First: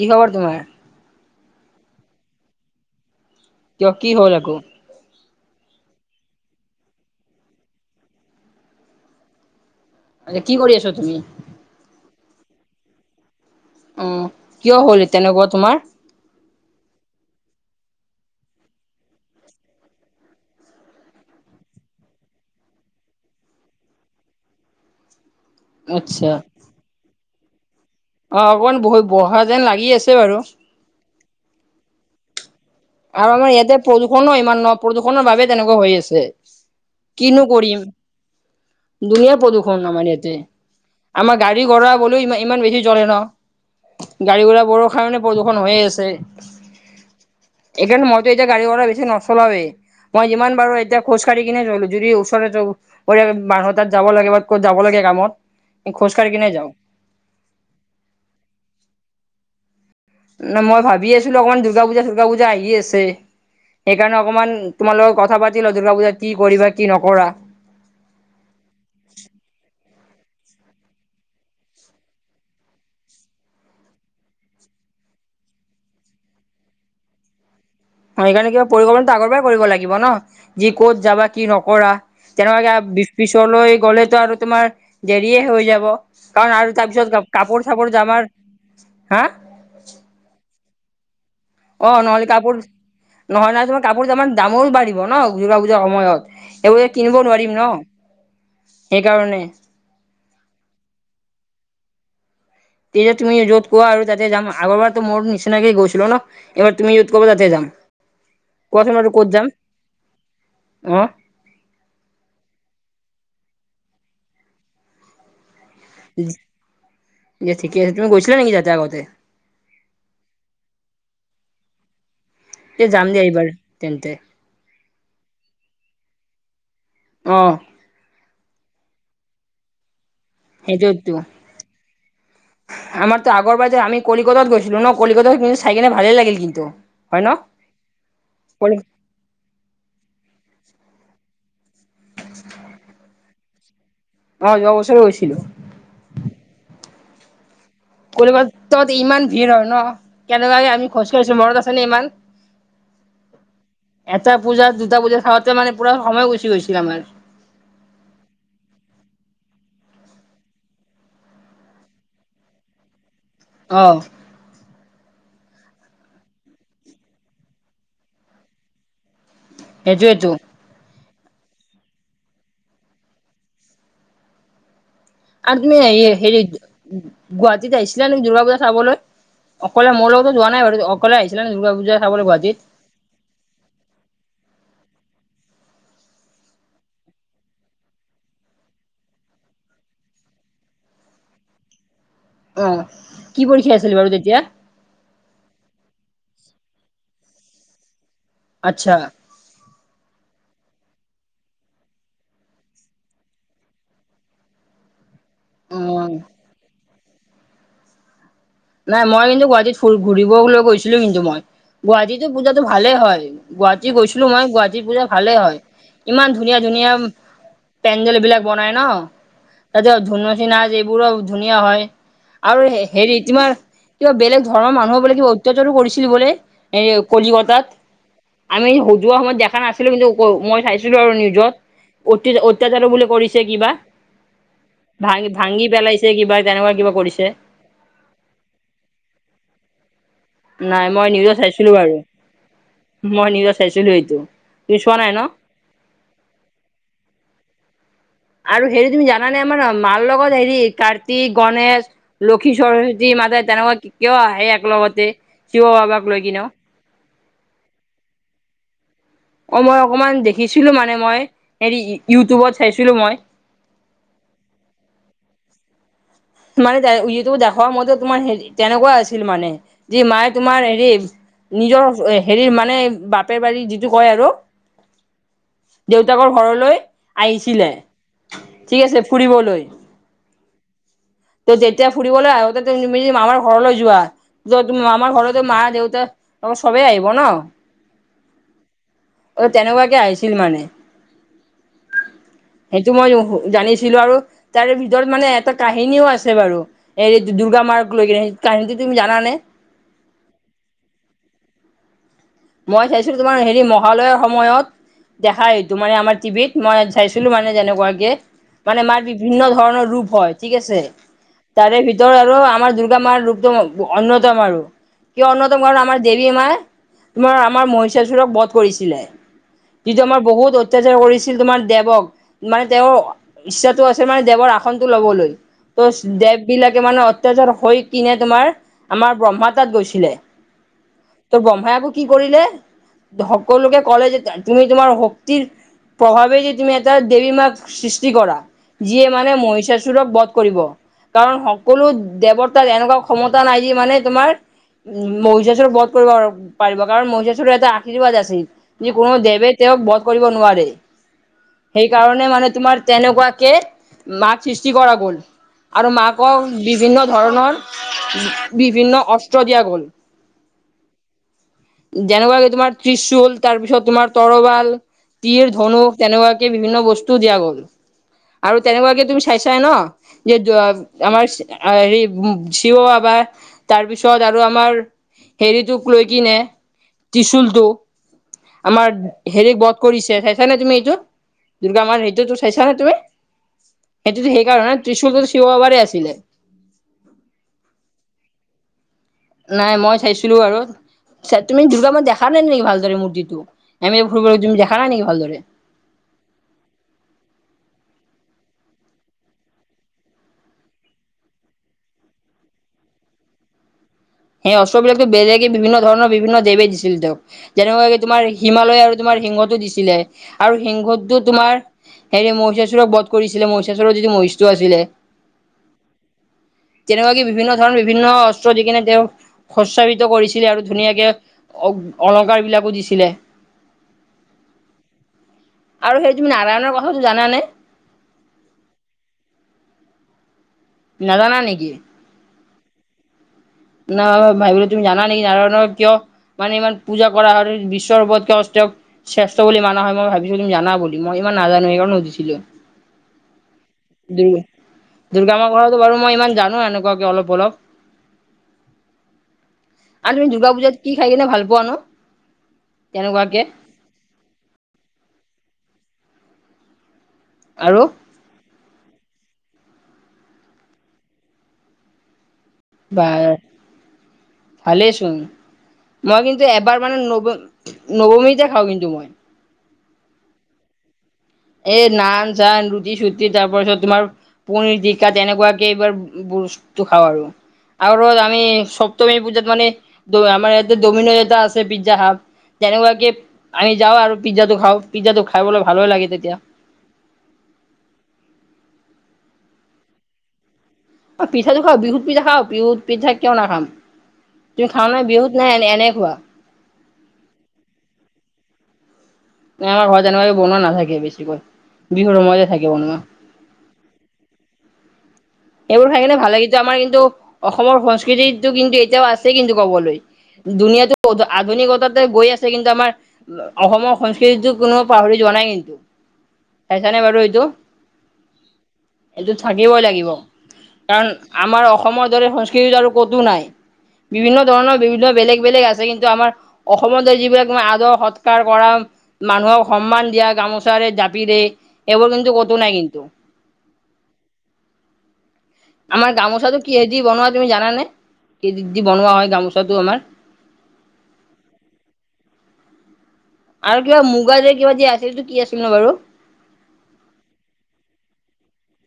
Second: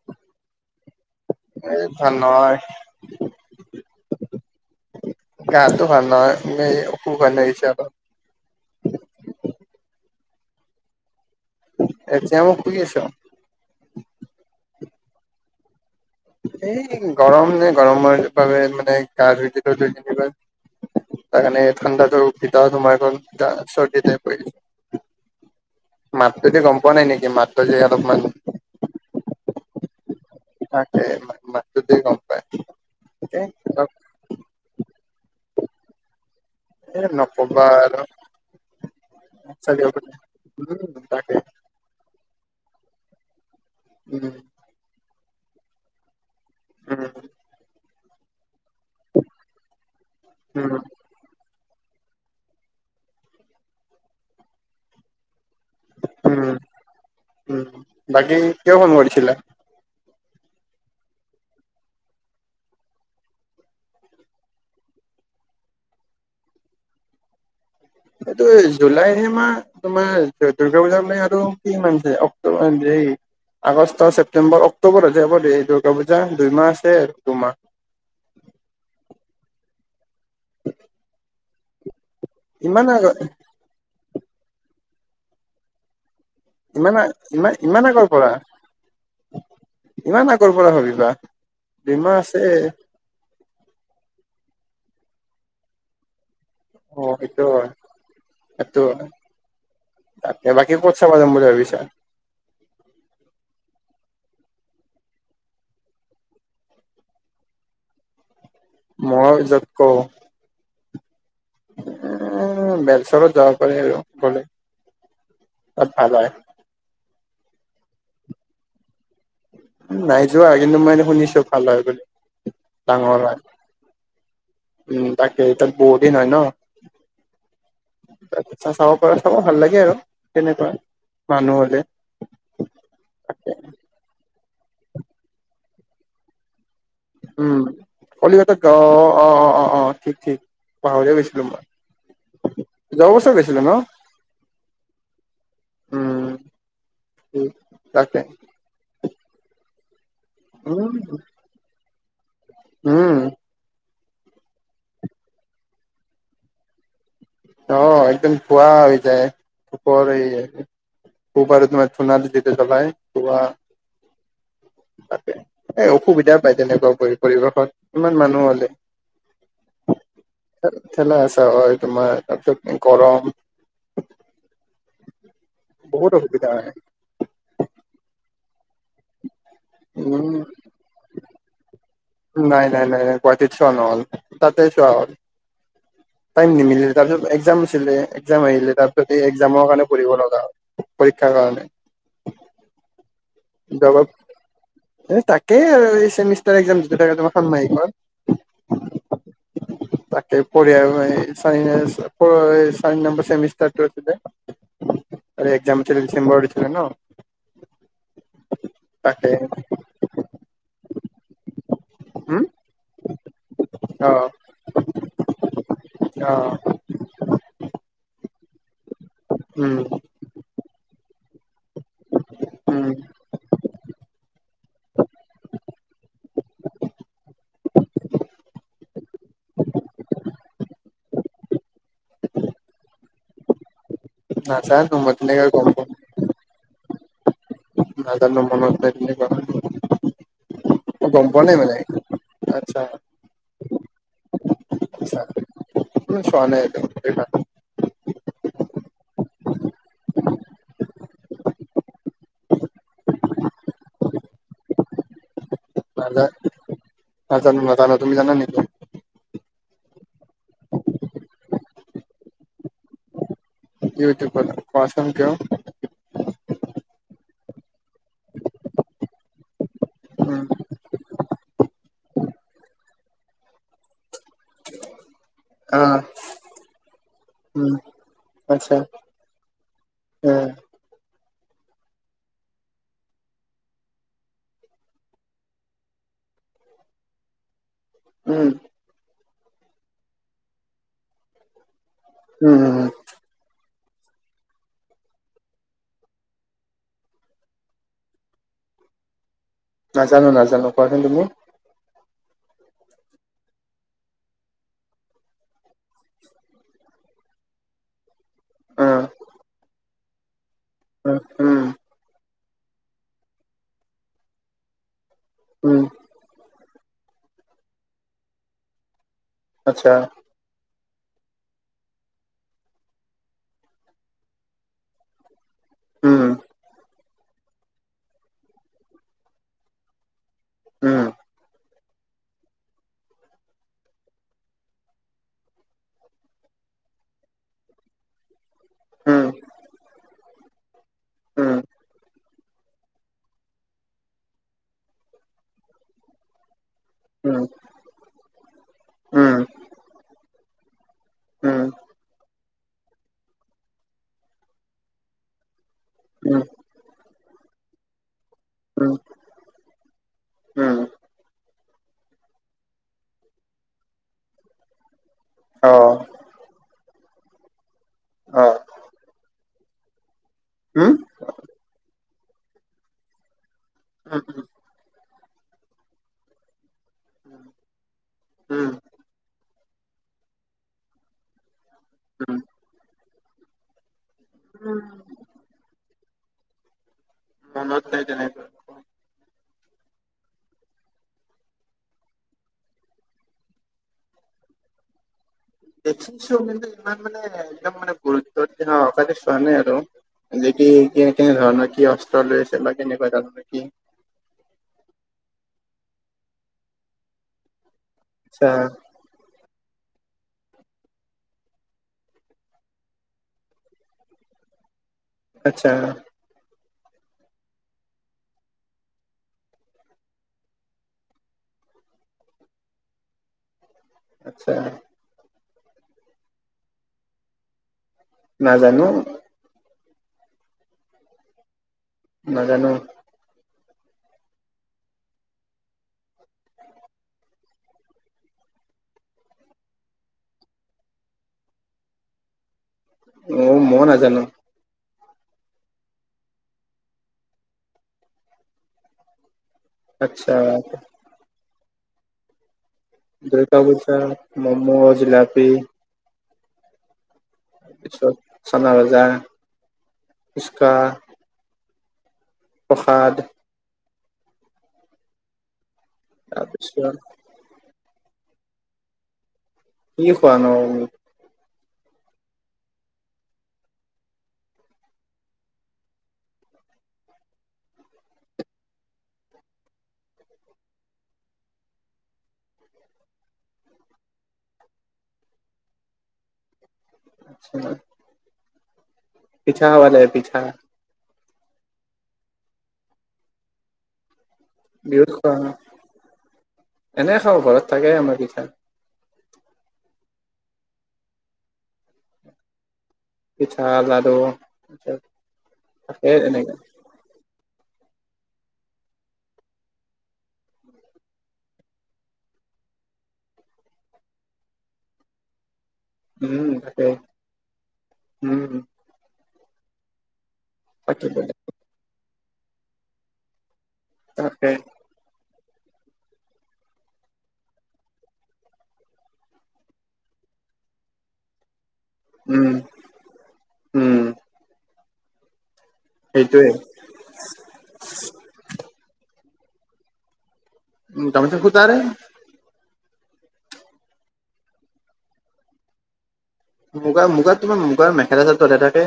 কি খবৰ তোমাৰ। এই ভাল নহৈ। কিও কি হল আকো। গটো ঘাল ন খুব ঘৰ আহ হৈছে আ। এই কি কৰি আছ তুমি। এতিাম খই আছ। অ' কিয় হ'ল তেনেকুৱা তোমাৰ। এই গৰম নে গৰমৰ বাবে মানে গা ধুই দিলো দুইনিবা। তকাৰে ঠাণ্ডাটো ভিত তোমাৰখন চৰ্দিতে পৰি। আচ্ছা। মাতটো যে গম পোৱা নাই নেকি মাতটো যে। অলপমান অ অকমান বহ ব়া যেন লাগি আছে বাৰু। আাক ম দেেই গম পায়। আৰু এ আমাৰ ইয়াতে প্ৰদূৰষণো ইমান ন প্ৰদূৰষণৰ বাবে তেনেকুৱা হৈ আছে। এ নকবা আৰু। দুনীয়া প্ৰদূৰষণ আমাৰ চাৰিওপিনে ইয়াতে। উম তাকে আমাৰ গাড়ী গোড়ৰা বলেও ইমান ইমান বেছি জ্বলে ন উম গাড়ী গোডৰা বোৰৰ কাৰণে। প্ৰদূষণ হৈ আছে। উম। এইকাৰণ মইতো এতিয়া গাড়ীোড় বেছি নষ্টল মই যিমান উম বাৰো এতি খোজকাঢ়ি। কিনেলো যদি ওচৰ মানুহ তাত যাব লাগে বা ক'ত যাব লাগে কামত। খোজকাঢ়ি কিনে যাওঁ। উম বাকী কিয় ফোন কৰিছিলা। ন মই ভাবি আছিলো অকমান দুৰ্গা পূজা দুৰ্গা পূজা আহি আছে। সেইকাৰণে অকমান তোমাৰ লগত কথা পাতিল দুৰ্গা পূজা কি কৰিবা কি নকৰা। এইটো জুলাইে মা তোমাৰ দুৰ্গা পূজা বলে আৰু কি অক্টোবৰ। এই আগষ্ট ছেপটেম্বৰ অক্টোবৰ যাব দ এই দুৰ্গা পূজা দুইমাহ আছে আৰু দুমাহ। লিব ন যি ক'ত যাবা কি নকৰা ইমান তেনেকুৱাকে আগত পিছলৈ গ'লে। আৰু তোমাৰ দেৰিয়ে হৈ যাব। কাৰণ আৰু ইমান তাৰপিছত ইমান কাপোৰ ইমান চাপোৰ আগৰ জামাৰ পৰা হা ইমান আগৰ পৰা হবি। [unintelligible] অ নহলে কাপোৰ নহলে নাই তো মই কাপোৰ ইমান দামৰো বাঢ়ী। ন দুৰ্গা পুজাৰ সময়ত। এইব অ কিনিব সেইটো নোৱাৰিম ন হয় সেইটো সেইকাৰণে। ত চাবা যাম বুলি ভাবিছা। তেতিয়া তুমি য'ত কোৱা আৰু তাতে যাম আগৰবাৰতো মোৰ নিচিনাকে গৈছিলো ন এইবাৰ তুমি য'ত কা তাতে যাম। মহজতক। আহ। এ বেলচৰত যাব পাৰাৰে আৰু গলে। অ ভাল হয়ায়। যে ঠিক আছে তুম গৈছিলা নেকি যাতে আগতে। নাই যোৱা কিন্তু মই এনে শুনিছো ভাল হয় বুলি। তে যাম ডাঙৰ দিয়া হয় এইবাৰ তেন্তে উম তাকে এ তাত বহুত দিন হয় ন। আহ। তাৰপিছা চাব পৰা চাব ভাল লাগে আৰু। তেনেকুৱা সেইটোতো মানুহ হলে আমাৰতো তাকে আগৰবাজাৰ আ। কলিকাতাত গৈছিলো ন কলিকাত কিন্তু চাইকনে ভালেই লাগিল কিন্তু। হয় ন উম কলিকটা কলি অ অ অ অ ঠিক ঠিক। পাহজ বিছলোব। অৱস্থাত গ আছিলে ন। অ অৱছৰে গৈছিলো। উম। তাকে ক তত ইমান ভিৰ হয় ন কেনেকুৱাকে আমি উম খোজকাঢ়িছো মৰত আছেনেে ইমান। উম। এটা পূজা দুটা পূজা খাওঁতে মানে পুৰা সময় গুচি গৈছিল আমাৰ। অ একদম খোৱা হৈ যায় পৰ। খুবাৰত মে থোনাল যিতিয়া চাবাই। আহ। তাকে এ অসুবিধা পায় তেনেকুৱা পৰি পৰিৱেশত ইমান মানুহ হলে। হযো এটোু। থেলা-হেচা হয় তোমাৰ তাতো গৰম। আৰ তুমি হেৰি বহুত অসুবিধা হেৰিত হয় গুৱাহাটীত আহিছিলা নে দুৰ্গা পূজাত। চাবলৈ অকলে মোৰ লগতো উম যোৱা নাই বাৰু অকলে আহছিলে দুৰ্গা পূজাত। নাই, নাই, নাই, নাই। গুৱাহাটীত চোৱা নহ'ল। তাতে চোৱা হ'ল। টাইম নিমিলে তাৰপিছত একজাম আছিলে। একজাম আহিলে, তাৰপিছত এই একজামৰ কাৰণে পঢ়িব লগা হ'ল। পৰীক্ষাৰ কাৰণে। অ', কি পৰীক্ষা আছিল বাৰু তেতিয়া? [unintelligible] তাকে আৰু এই চেমিষ্ট [unintelligible] আচ্ছা। পঢ়িয়া [unintelligible] চাৰি নম্বৰ চেমিষ্টাৰটো আছিলে। আৰু একজাম [unintelligible] অ', ডিচেম্বৰত আছিলে ন? নাই মই তাকে কিন্তু গুৱাহাটীত ফু- ঘুৰিবলৈ গৈছিলো কিন্তু মই। গুৱাহাটীতো উম পূজাটো ভালে হয়, গুৱাহাটী অ গৈছিলো মই গুৱাহাটীৰ পূজা ভালেই হয়। ইমান অ ধুনীয়া ধুনীয়া পেন্দেল বিলাক। বনাই ন? উম তাত ধুনমুচি নাচ এইবোৰো ধুনীয়া হয়, আৰু উম হেৰিত তোমাৰ কিবা বেলেগ ধৰ্মৰ মানুহ বোলে কিবা অত্যাচাৰো কৰিছিল বোলে। এই কলিকতাত। আমি সজোৱা সময়ত দেখা নাছিলোঁ কিন্তু, ওক মই চাইছিলো আৰু নিউজত। অতিজ অত্যাচাৰঝ বোলে কৰিছে কিবা। নাজানো মই ভাঙি তেনেকে ভাঙি গম পোৱা নাই, পেলাইছে কিবা তেনেকুৱা কিবা কৰিছে। নাজানো মনত [unintelligible] নাই মই গম নিউজত পোৱা নাই চাইছিলো মানে বাৰু। আচ্ছা মই নিউজত চাইছিলো এইটো। তুমি চোৱা নাই ন? মই চোৱা নাই একদম [unintelligible] আৰু হেৰি তুমি জানেনে আমাৰ মাৰ লগত হেৰি তাত তী, গণেশ, লক্ষী, সৰস্বতী মাতাই তেনেকুৱা কিয় আহে একলগতে? শিৱ বাবাক নাজা লাগি ন? নাজানো নজানো তুমি জানা নে কিয়? অ, মই অকমান দেখিছিলো মানে মই, হেৰি ইউটিউবত চাইছিলো মই। ইউটিউবত কোৱাচোন তেওঁ। মানে তাএ ইটো দেখোৱা মতে, তোমাৰ হেৰি তেনেকুৱা আছিল মানে। যি মায়ে উম তোমাৰ হেৰি নিজৰ হেৰি মানে বাপে বাৰী যিটো কয় আৰু আহ দেউতাকৰ ঘৰলৈ আহিছিলে। উম আচ্ছা ঠিক আছে। ফুৰিবলৈ। তো যেতিয়া ফুৰিবলৈ আহোঁতে তুমিমি মামাৰ ঘৰলৈ যোৱা। যোৱা তুমি মামাৰ ঘৰতে মা- দেউতা তব চবেই আহিব ন? উম উম অ, তেনেকুৱাকে আহিছিল মানে। উম। সেইটো মই জানিছিলো আৰু তাৰে ভিতৰত মানে এটা কাহিনীও আছে বাৰু এই দুৰ্গা মাৰ্ক লৈ কিনে। কাহিনটো তুমি জান নে? নাজানো নাজানো কোৱাচোন তুমি। মই চাইছিলো তোমাৰ হেৰি মহালয়ৰ সময়ত। দেখা সেইটো মানে আমাৰ টিভিত মই চাইছিলো মানে তেনেকুৱাকে। মানে উম মাৰ বিভিন্ন ধৰণৰ ৰূপ হয় ঠিক আছে। উম উম তাৰে ভিতৰত তৰ আৰু আমাৰ দুৰ্গা মাৰ ৰূপটো ম অন্যতম আৰু, কিয় অন্যতম উম কাৰণ আমাৰ দেৱী মাৰ তোমাৰ আমাৰ মহিচাচোৰক বধ কৰিছিলে। আচ্ছা যিটো আমাৰ বহুত অইত অত্যাচাৰ কৰিছিল তোমাৰ দেৱক, মানে তেওঁৰ ইচ্ছাটো আছিল মানে দেৱৰ আসনটো ল'বলৈ। তোচ উম দেৱবিলাকে মানে অত্যাচাৰ হৈ কিনে তোমাৰ আমাৰ ব্ৰহ্মা তাত গৈছিলে। [unintelligible] তোৰ ব্ৰহ্মাই আক' কি কৰিলে? সকলোকে ক'লে যে তুমি তোমাৰ শক্তিৰ প্ৰভাৱেই যে তুমি এটা দেৱী মাক সৃষ্টি কৰা যিয়ে উম মানে মহিষাাসুৰক বধ কৰিব। কাৰণ উম সকলো দেৱতাৰ এনেকুৱা ক্ষমতা নাই যি মানে তোমাৰ উম মহিষাাসুৰক কৰিব আৰু পাৰিব, কাৰণ উম উম মহিষাাসুৰৰ এটা আশীৰ্বাদ আছিল যে কোনো দেৱে তেওঁক বধ কৰিব নোৱাৰে উম সেইকাৰণে মানে তোমাৰ তেনেকুৱাকে মাত সৃষ্টি কৰা গ'ল। আৰু উম মাকক বিভিন্ন ধৰণৰ, উম বিভিন্ন অস্ত্ৰ দিয়া গল। উম যেনেকুৱাে তোমাৰ ত্ৰিশুল তাৰপিছত তোমাৰ তৰবাল [inaudible] অ ধনু তেনেকুৱাকে বিভিন্ন বস্তু দিয়া গ'ল, অ আৰু তেনেকুৱাকে তুমি চাই- চাই ন? যে উম আমাৰ হে শিৱ বাবায়ে উম তাৰপিছত আৰু আমাৰ হেৰিটোক লৈ কিনে ত্ৰিশুলটোক উম আমাৰ হেৰি বধ কৰিছে চাইছানে, তুমি এইটো? দুূৰ্গা মাৰ হেয়টো তো উম চাইছা নে তুমি? সেইটোতো, সেইকাৰণে ত্ৰিশুলটো শিৱবাবাৰেই আছিলে। [unintelligible] নাই, মই চাইছিলো আৰু,। তুমি দুৰ্গা মা দেখা নাই নেকি ভালদৰে মূৰ্তিটো আমি ফুৰিবলৈ তুমি দেখা নাই নেকি ভালদৰে দেখিছো, কিন্তু ইমান মানে একদম মানে গুৰুত্বৰ দি [inaudible] চোৱা নাই আৰু। যে কি- কি নে কেনে ধৰণৰ কি অস্ত্ৰ লৈ আছে বা কেনেকুৱা ধৰণৰ কি? সেই অস্ত্ৰবিলাকো বেলেগে বিভিন্ন ধৰণৰ বিভিন্ন দেৱী দিছিল তেওঁক যেনেকুৱা কে তোমাৰ আচ্ছা হিমালয় আৰু তোমাৰ সিংহতো দিছিলে আৰু সিংহতটো তোমাৰ হেৰি মহিষাসুৰক বধ কৰিছিলে মহিষাসুৰৰ যদি মহিষ্টো আছিলে। আচ্ছা। তেনেকুৱা, কি বিভিন্ন ধৰণৰ বিভিন্ন অস্ত্ৰ দি কিনে তেওঁ সস্সাৱিত কৰিছিলে আৰু ধুনীয়াকে অলংকাৰ বিলাকো দিছিলে। আচ্ছা আৰু, সেই তুমি নাৰায়ণৰ কথাটো জানানে? নাজানো নাজানা নেকি? নাজানো। ন ভাবিলো তুমি জানা নেকি, নাৰায়ণৰ কিয় মানে ইমান পূজা কৰা হয়। বিশ্বৰ ৰূপত তেওঁৰ শ্ৰেষ্ঠ বুলি মানা হয় মই ভাবিছিলো তুমি জানা বুলি, মই ইমান নাজানো। সেইকাৰণে সুধিছিলো। অ, ম- মই নাজানো। দুৰ্গা মা কথাটো বাৰু মই ইমান জানো এনেকুৱাকে অলপ- অলপ। আৰু তুমি আচ্ছা দুৰ্গা পূজাত কি খাই কিনে ভাল পোৱা নো? তেনেকুৱাকে দুৰ্গা পূজাত মমো - জিলাপি আৰু তাৰপিছত চানা ভাজা, পুচকা। প্ৰসাদ ভালেই চোন, মই কিন্তু এবাৰ তাৰপিছত মানে নব নৱমীতে খাও কিন্তু মই। কি খোৱা নো? এ নান -চান, ৰুটি -চুটি তাৰ পাছত তোমাৰ পনীৰটিকা তেনেকুৱাকে এইবাৰ বস্তুটো খাওঁ আৰু আৰু আমি সপ্তমী পূজাত মানে আমাৰ ইয়াতে দমিনজ এটা আছে পিজ্জা হাপ তেনেকুৱাকে আমি যাওঁ, আৰু পিজ্জাটো খাওঁ পিজ্জাটো খাইবলৈ ভালো লাগে তেতিয়া। [inaudible] পিঠা খাব লাগে পিঠা। অ পিঠাটো খাওঁ, বিহুত পিঠা খাও। বিহুত পিঠা কিয় নাখাম তুমি খাওঁ নে বিহুত, খোৱা ন নে এনেই খোৱা? এনে খাওঁ, ঘৰত থাকেই আমাৰ পিঠা। আমাৰ ঘৰ জানি বনোৱা নাথাকে বেছিকৈ বিহুৰ সময়তে থাকে বনোৱা পিঠা লাডু সেইবোৰ খাই তাকে কিনে ভাল ল তেনেকে কিন্তু আমাৰ কিন্তু অসমৰ সংস্কৃতিটো কিন্তু এতিয়াও আছেই কিন্তু কবলৈ দুুনীয়াটো আধুনিকতাতে গৈ আছে কিন্তু আমাৰ অসমৰ সংস্কৃতিতটো কোনো পাহৰি য জনাই কিন্তু উম তাক চাইছানে বাৰু এইটো উম এইটো থাকিবই লাগিব তাকে কাৰণ আমাৰ অসমৰ দৰে সংস্কৃতি আৰু কতো নাই বিভিন্ন তাকে ধৰণৰ বিভিন্ন বেলেগ বেলেগ আছে কিন্তু আমাৰ অসমত যিবিলাক আদৰ সৎকাৰ কৰা মানুহক সন্মান দিয়া ামচাৰে জাপিৰে এইবোৰ কিন্তু উম কতো নাই কিন্তু উম আমাৰ সেইটোৱে গামোচাতটো কিহ দি বনোৱা তুমি জানে কি দি দি বনোৱা হয় গামোচা চদু আমাৰ উম তমি চ শু তাৰে আৰু কিবা মুগা যে কিবা যে আছিলটো কি আছিল ন বাৰু মুগাৰ মুগা তোমাৰ মুগাৰ মেখেলা চাদ ততে থাকে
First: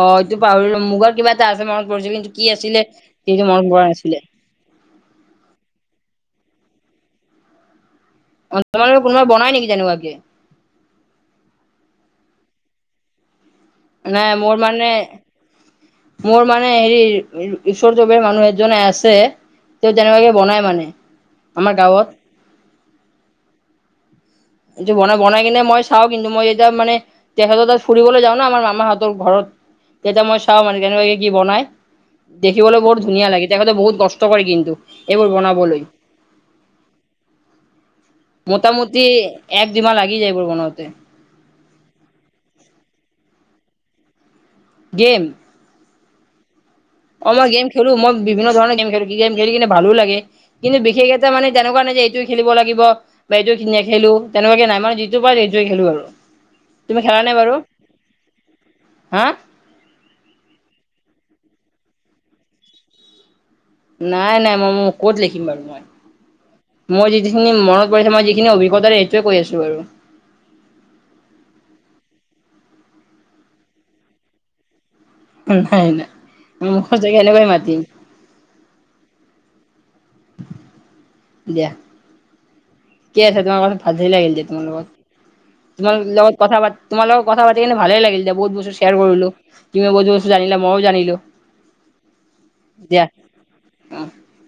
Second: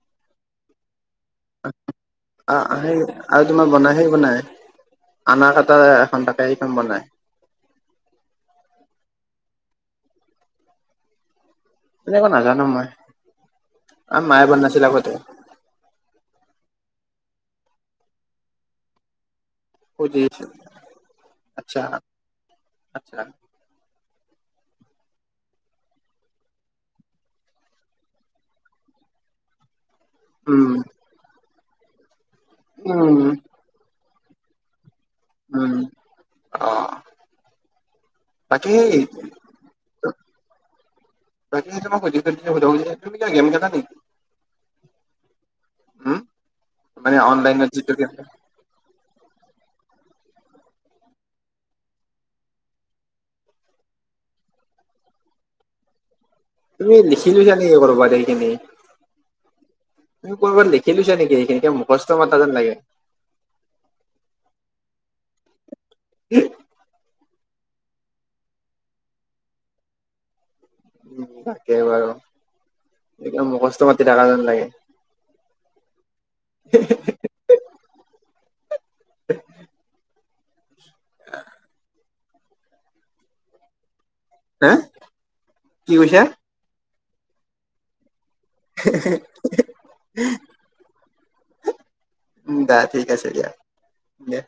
অ এইটো পৰি মুগত কিবা এটা আছে মনত পৰিছে কিন্তু কি আহ আছিলে সেই সটো মনত পৰা নাছিলে আনাৰ কাটাৰ এখন তাকখন বনাই অ কোনোবা বনাই নেকি তেনেকুৱাকে তেনেকুৱা নাজানো মই আৰু নাই মায়ে মোৰ বনাইছিল মানে আগতে মোৰ মানে মান হেৰি ঈশ্বৰ যৱে মানুহ এজনে আছে তেওঁ যেনেবাকে সুধিছিল বনাই মানে আমাৰ আচ্ছা গাঁৱত আচ্ছা এইটো বনাই বনাই কিনে মই চাওঁ কিন্তু মই যেতিয়া মানে তেখতৰ তাত ফুৰিবলৈ যাওঁ ন আাৰ মামাহঁতৰ ঘৰত [unintelligible] তেতিয়া মই চাওঁ উম মানে কেনেুৱাকে কি বনাই দেখিবলৈ বহুত উম ধুনীয়া লাগে তেখেতে বহুত কষ্ট কৰে কিন্তু এইবোৰ উম বনাবলৈ অ বাকী মোটামুটি এক দুমাহ লাগি যায় এইবোৰ বনাওঁতে বাকীই স তুমি কিয় গেম কে হয় গেম হা অ মই গেম খেলো মইভিন্ন ধৰণৰ গেম খেলো কিম খেলি কিনে ভালো লাগে কিন্তু বিশেষ এটা মানে তেনেকুৱা নাই যে এইটো খেলিব লাগিব বা এইটো নেখেলো তেনেকুৱাকে নাই মানে যিটো পায় সেইটোৱে খেলো আৰু তুমি খেলা নে বাৰু লিখিৈছা নেক কৰবা দেেইখিনি হা ক'ৰ এবাৰ লিখি লৈছে নেকি এইখিন মুখস্থ মাতা যেন লাগে নাই নাই মই ম ক'ত লিখিম বাৰু মই মই যিখিনি মনত পৰিছে মই যিখিনি অভিজ্ঞতাাৰে সেইটোৱে কৈ আছো বাৰু উ তাকে বাৰু এক মুখষ্ট পাতি থাকা যেন লাগে নাই নাই ম মুখৰ জেগে এনেকাই মাতিম [unintelligible] দিয়া কি আছে তোমাৰ কথা ভাত লাগিল যে তোমাৰ হা লগত কি তোমাৰ কৈছা? লগত কথাা তোমাৰ লগ কথা পাতি কিনে ভাল লাগিল যেতি বহু ব্ত শেয়াৰলো তুম বহু ব্তু জিলা ময় জিলো উ বাহ ঠিক আছে দিয়া অ দে